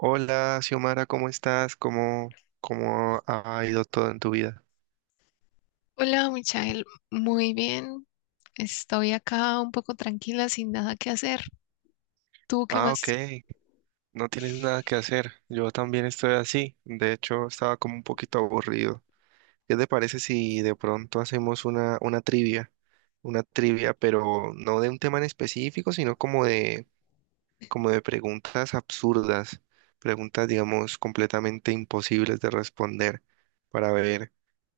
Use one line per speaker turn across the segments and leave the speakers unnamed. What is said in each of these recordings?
Hola, Xiomara, ¿cómo estás? ¿Cómo ha ido todo en tu vida?
Hola, Michael. Muy bien. Estoy acá un poco tranquila, sin nada que hacer. ¿Tú qué
Ah, ok,
más?
no tienes nada que hacer. Yo también estoy así. De hecho, estaba como un poquito aburrido. ¿Qué te parece si de pronto hacemos una trivia? Una trivia, pero no de un tema en específico, sino como de preguntas absurdas, preguntas, digamos, completamente imposibles de responder, para ver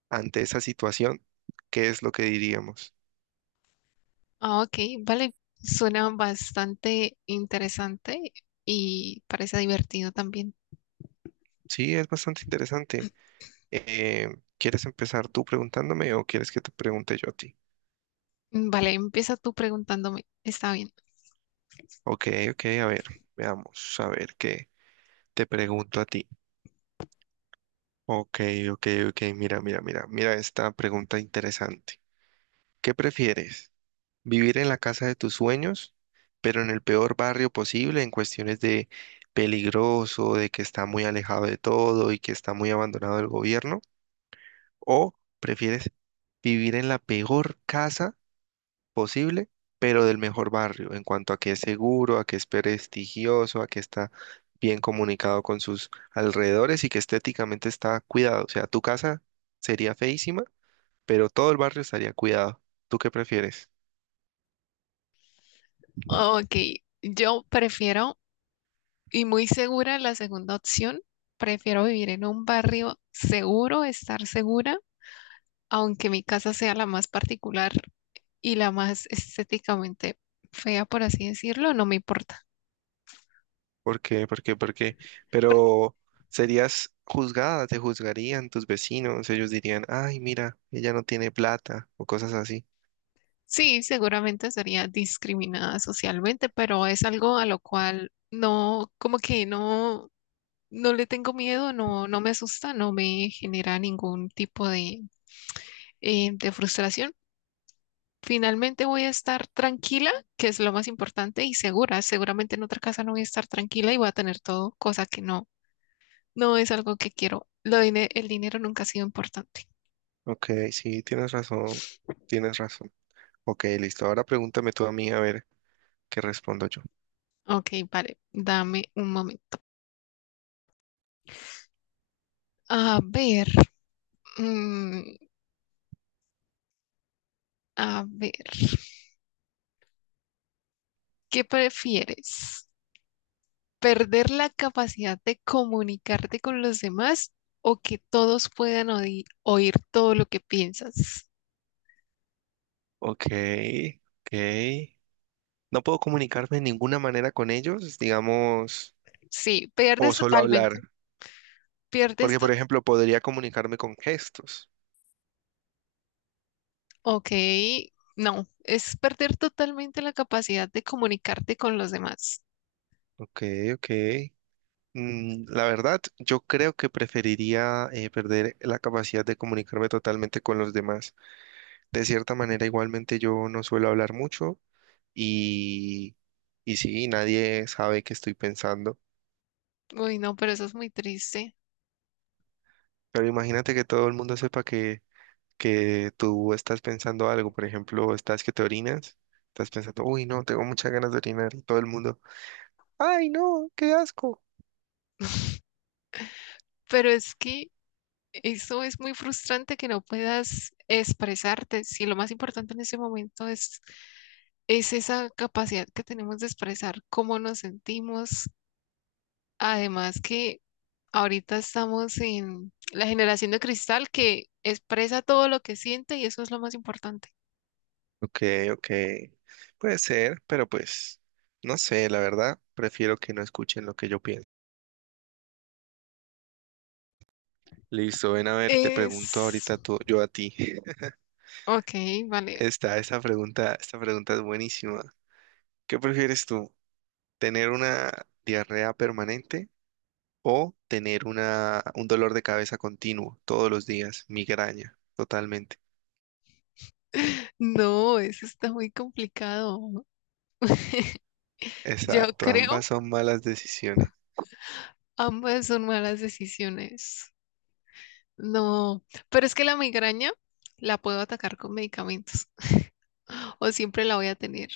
ante esa situación qué es lo que diríamos.
Ah, ok, vale. Suena bastante interesante y parece divertido también.
Sí, es bastante interesante. ¿Quieres empezar tú preguntándome o quieres que te pregunte yo a ti?
Vale, empieza tú preguntándome. Está bien.
Ok, ok, a ver, veamos, a ver qué te pregunto a ti. Ok, ok, ok, mira esta pregunta interesante. ¿Qué prefieres? ¿Vivir en la casa de tus sueños, pero en el peor barrio posible en cuestiones de peligroso, de que está muy alejado de todo y que está muy abandonado del gobierno? ¿O prefieres vivir en la peor casa posible, pero del mejor barrio, en cuanto a que es seguro, a que es prestigioso, a que está bien comunicado con sus alrededores y que estéticamente está cuidado? O sea, tu casa sería feísima, pero todo el barrio estaría cuidado. ¿Tú qué prefieres?
Ok, yo prefiero, y muy segura la segunda opción, prefiero vivir en un barrio seguro, estar segura, aunque mi casa sea la más particular, y la más estéticamente fea, por así decirlo, no me importa.
¿Por qué? ¿Por qué? ¿Por qué?
Porque
Pero serías juzgada, te juzgarían tus vecinos, ellos dirían, ay, mira, ella no tiene plata o cosas así.
sí, seguramente sería discriminada socialmente, pero es algo a lo cual no, como que no, no le tengo miedo, no, no me asusta, no me genera ningún tipo de frustración. Finalmente voy a estar tranquila, que es lo más importante, y segura. Seguramente en otra casa no voy a estar tranquila y voy a tener todo, cosa que no, no es algo que quiero. El dinero nunca ha sido importante.
Ok, sí, tienes razón, tienes razón. Ok, listo. Ahora pregúntame tú a mí a ver qué respondo yo.
Ok, vale, dame un momento. A ver, mm, a ver, ¿qué prefieres? ¿Perder la capacidad de comunicarte con los demás o que todos puedan oír todo lo que piensas?
Ok, ok. No puedo comunicarme de ninguna manera con ellos, digamos,
Sí,
o
pierdes
solo hablar,
totalmente, pierdes
porque
to-
por ejemplo podría comunicarme con gestos.
ok, no, es perder totalmente la capacidad de comunicarte con los demás.
Ok, ok. Mm, la verdad, yo creo que preferiría perder la capacidad de comunicarme totalmente con los demás. De cierta manera, igualmente yo no suelo hablar mucho y, y sí, nadie sabe qué estoy pensando.
Uy, no, pero eso es muy triste.
Pero imagínate que todo el mundo sepa que tú estás pensando algo, por ejemplo, estás que te orinas, estás pensando, uy, no, tengo muchas ganas de orinar y todo el mundo, ay, no, qué asco.
Pero es que, eso es muy frustrante que no puedas expresarte. Si lo más importante en ese momento es esa capacidad que tenemos de expresar cómo nos sentimos. Además que ahorita estamos en la generación de cristal que expresa todo lo que siente y eso es lo más importante.
Ok, ok, puede ser, pero pues, no sé, la verdad, prefiero que no escuchen lo que yo pienso. Listo, ven a ver, te pregunto
Es...
ahorita tú, yo a ti.
Ok, vale.
Esta pregunta es buenísima. ¿Qué prefieres tú? ¿Tener una diarrea permanente o tener un dolor de cabeza continuo todos los días, migraña, totalmente?
No, eso está muy complicado. Yo
Exacto,
creo
ambas son malas decisiones.
ambas son malas decisiones. No, pero es que la migraña la puedo atacar con medicamentos o siempre la voy a tener.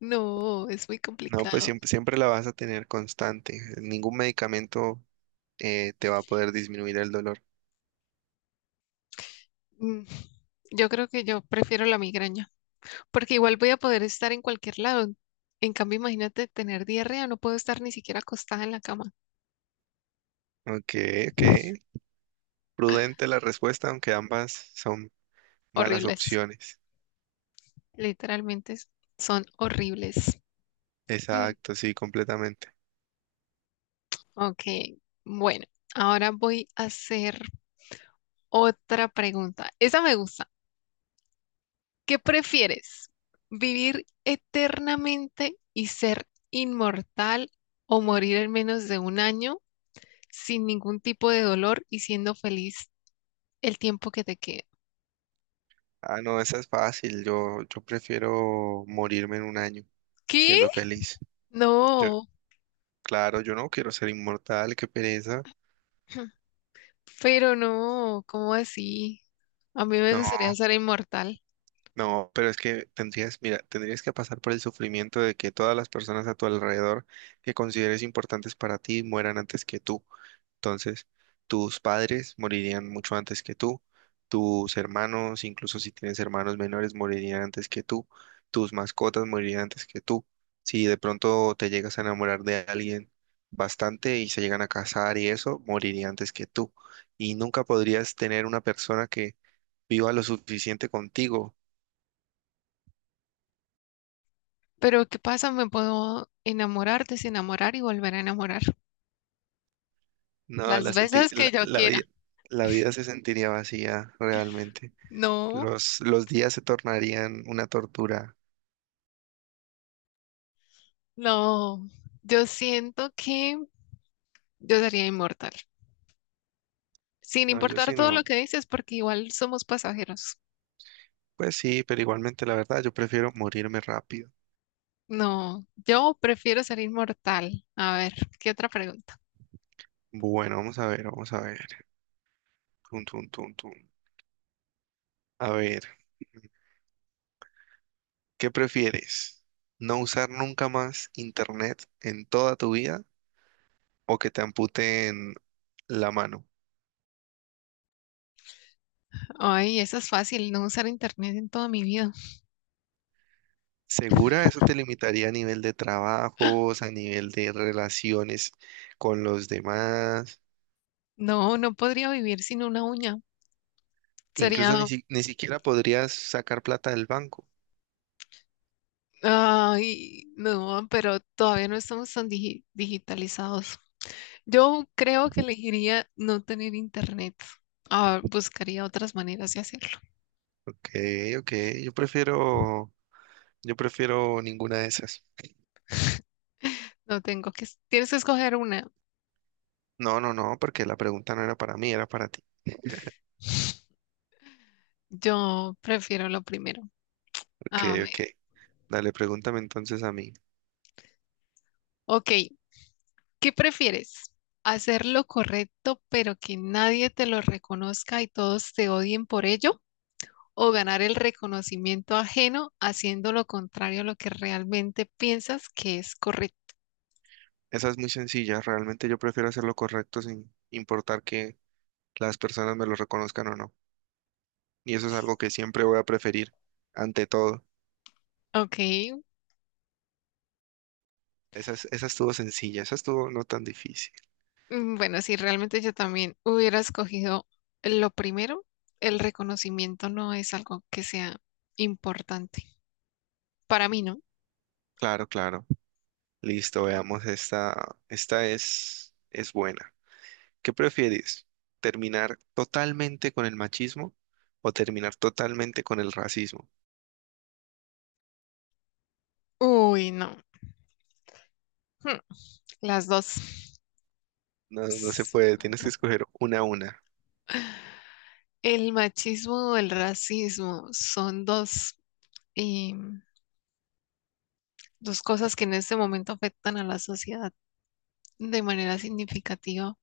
No, es muy
No, pues
complicado.
siempre, siempre la vas a tener constante. Ningún medicamento te va a poder disminuir el dolor.
Mm, Yo creo que yo prefiero la migraña porque igual voy a poder estar en cualquier lado. En cambio, imagínate tener diarrea, no puedo estar ni siquiera acostada en la cama.
Ok, ok. Prudente la respuesta, aunque ambas son malas
Horribles,
opciones.
literalmente s- son horribles. Mm,
Exacto, sí, completamente.
Ok, bueno, ahora voy a hacer otra pregunta. Esa me gusta. ¿Qué prefieres? ¿Vivir eternamente y ser inmortal o morir en menos de un año sin ningún tipo de dolor y siendo feliz el tiempo que te queda?
Ah, no, esa es fácil. Yo prefiero morirme en un año
¿Qué?
siendo feliz. Yo,
No,
claro, yo no quiero ser inmortal, qué pereza.
pero no, ¿cómo así? A mí me gustaría ser inmortal,
No, pero es que tendrías, mira, tendrías que pasar por el sufrimiento de que todas las personas a tu alrededor que consideres importantes para ti mueran antes que tú. Entonces, tus padres morirían mucho antes que tú, tus hermanos, incluso si tienes hermanos menores, morirían antes que tú, tus mascotas morirían antes que tú. Si de pronto te llegas a enamorar de alguien bastante y se llegan a casar y eso, moriría antes que tú. Y nunca podrías tener una persona que viva lo suficiente contigo.
pero ¿qué pasa? Me puedo enamorar, desenamorar y volver a enamorar
No,
las
la, senti-
veces que
la,
yo
la
quiera.
vi- la vida se sentiría vacía realmente.
No,
Los días se tornarían una tortura.
no, yo siento que yo sería inmortal, sin
No, yo
importar
sí
todo lo
no.
que dices, porque igual somos pasajeros.
Pues sí, pero igualmente la verdad, yo prefiero morirme rápido.
No, yo prefiero ser inmortal. A ver, ¿qué otra pregunta?
Bueno, vamos a ver, vamos a ver. Tun, tun, tun, tun. A ver, ¿qué prefieres? ¿No usar nunca más internet en toda tu vida o que te amputen la mano?
Ay, esa es fácil, no usar internet en toda mi vida.
Segura, eso te limitaría a nivel de trabajos, a nivel de relaciones con los demás.
No, no podría vivir sin una uña.
Incluso
Sería,
ni siquiera podrías sacar plata del banco.
ay, no, pero todavía no estamos tan digitalizados. Yo creo que elegiría no tener internet. Ah, buscaría otras maneras de hacerlo.
Ok, ok. Yo prefiero, yo prefiero ninguna de esas.
No tengo que, tienes que escoger una.
No, no, no, porque la pregunta no era para mí, era para ti.
Yo prefiero lo primero.
Ok,
A ver,
ok. Dale, pregúntame entonces a mí.
ok, ¿qué prefieres? ¿Hacer lo correcto pero que nadie te lo reconozca y todos te odien por ello? ¿O ganar el reconocimiento ajeno haciendo lo contrario a lo que realmente piensas que es correcto?
Esa es muy sencilla. Realmente yo prefiero hacer lo correcto sin importar que las personas me lo reconozcan o no. Y eso es algo que siempre voy a preferir ante todo.
Ok,
Esa estuvo sencilla, esa estuvo no tan difícil.
bueno, si realmente yo también hubiera escogido lo primero, el reconocimiento no es algo que sea importante. Para mí no.
Claro, claro. Listo, veamos esta. Es buena. ¿Qué prefieres? ¿Terminar totalmente con el machismo o terminar totalmente con el racismo?
Uy, no. Hmm, Las dos.
No, no se
S-
puede, tienes que escoger una a una.
el machismo o el racismo son dos y dos cosas que en este momento afectan a la sociedad de manera significativa.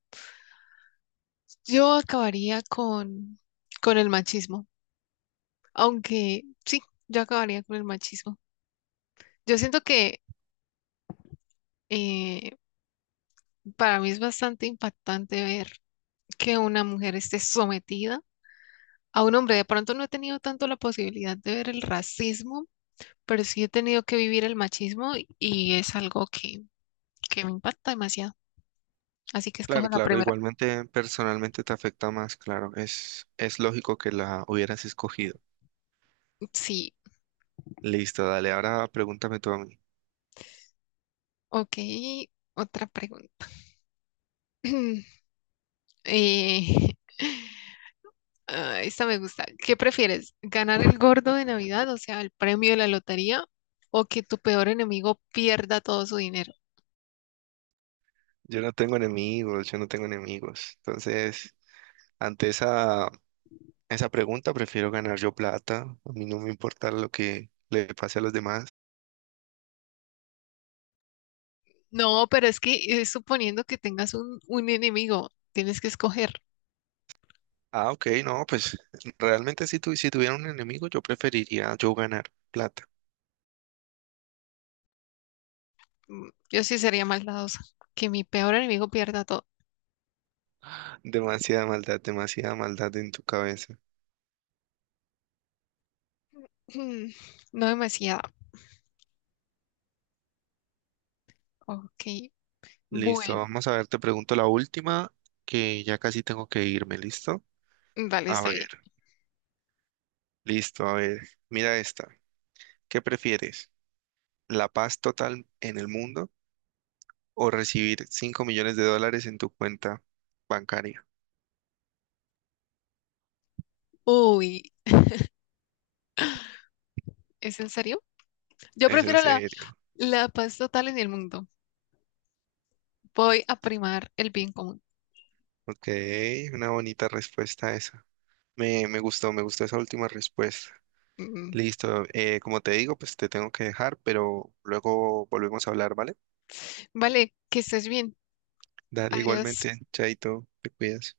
Yo acabaría con el machismo, aunque sí, yo acabaría con el machismo. Yo siento que eh, para mí es bastante impactante ver que una mujer esté sometida a un hombre. De pronto no he tenido tanto la posibilidad de ver el racismo, pero sí he tenido que vivir el machismo y es algo que me impacta demasiado. Así que
Claro,
escojo la
claro,
primera.
igualmente personalmente te afecta más, claro. Es lógico que la hubieras escogido.
Sí,
Listo, dale, ahora pregúntame tú a mí.
ok, otra pregunta. Eh, ah, esta me gusta. ¿Qué prefieres? ¿Ganar el gordo de Navidad, o sea, el premio de la lotería, o que tu peor enemigo pierda todo su dinero?
Yo no tengo enemigos, yo no tengo enemigos. Entonces, ante esa esa pregunta, prefiero ganar yo plata. A mí no me importa lo que le pase a los demás.
No, pero es que es suponiendo que tengas un enemigo, tienes que escoger.
Ah, ok, no, pues realmente si tuviera un enemigo, yo preferiría yo ganar plata.
Yo sí sería maldadosa. Que mi peor enemigo pierda todo.
Demasiada maldad en tu cabeza.
Mm, No demasiado. Ok,
Listo,
bueno,
vamos a ver, te pregunto la última, que ya casi tengo que irme, ¿listo?
vale,
A
está
ver,
bien.
listo, a ver, mira esta. ¿Qué prefieres? ¿La paz total en el mundo o recibir 5 millones de dólares en tu cuenta bancaria?
Uy, ¿es en serio? Yo
Es en
prefiero la,
serio.
la paz total en el mundo. Voy a primar el bien común.
Ok, una bonita respuesta esa. Me gustó esa última respuesta.
Mm,
Listo, como te digo, pues te tengo que dejar, pero luego volvemos a hablar, ¿vale?
Vale, que estés bien.
Dale, igualmente,
Adiós.
chaito, te cuidas.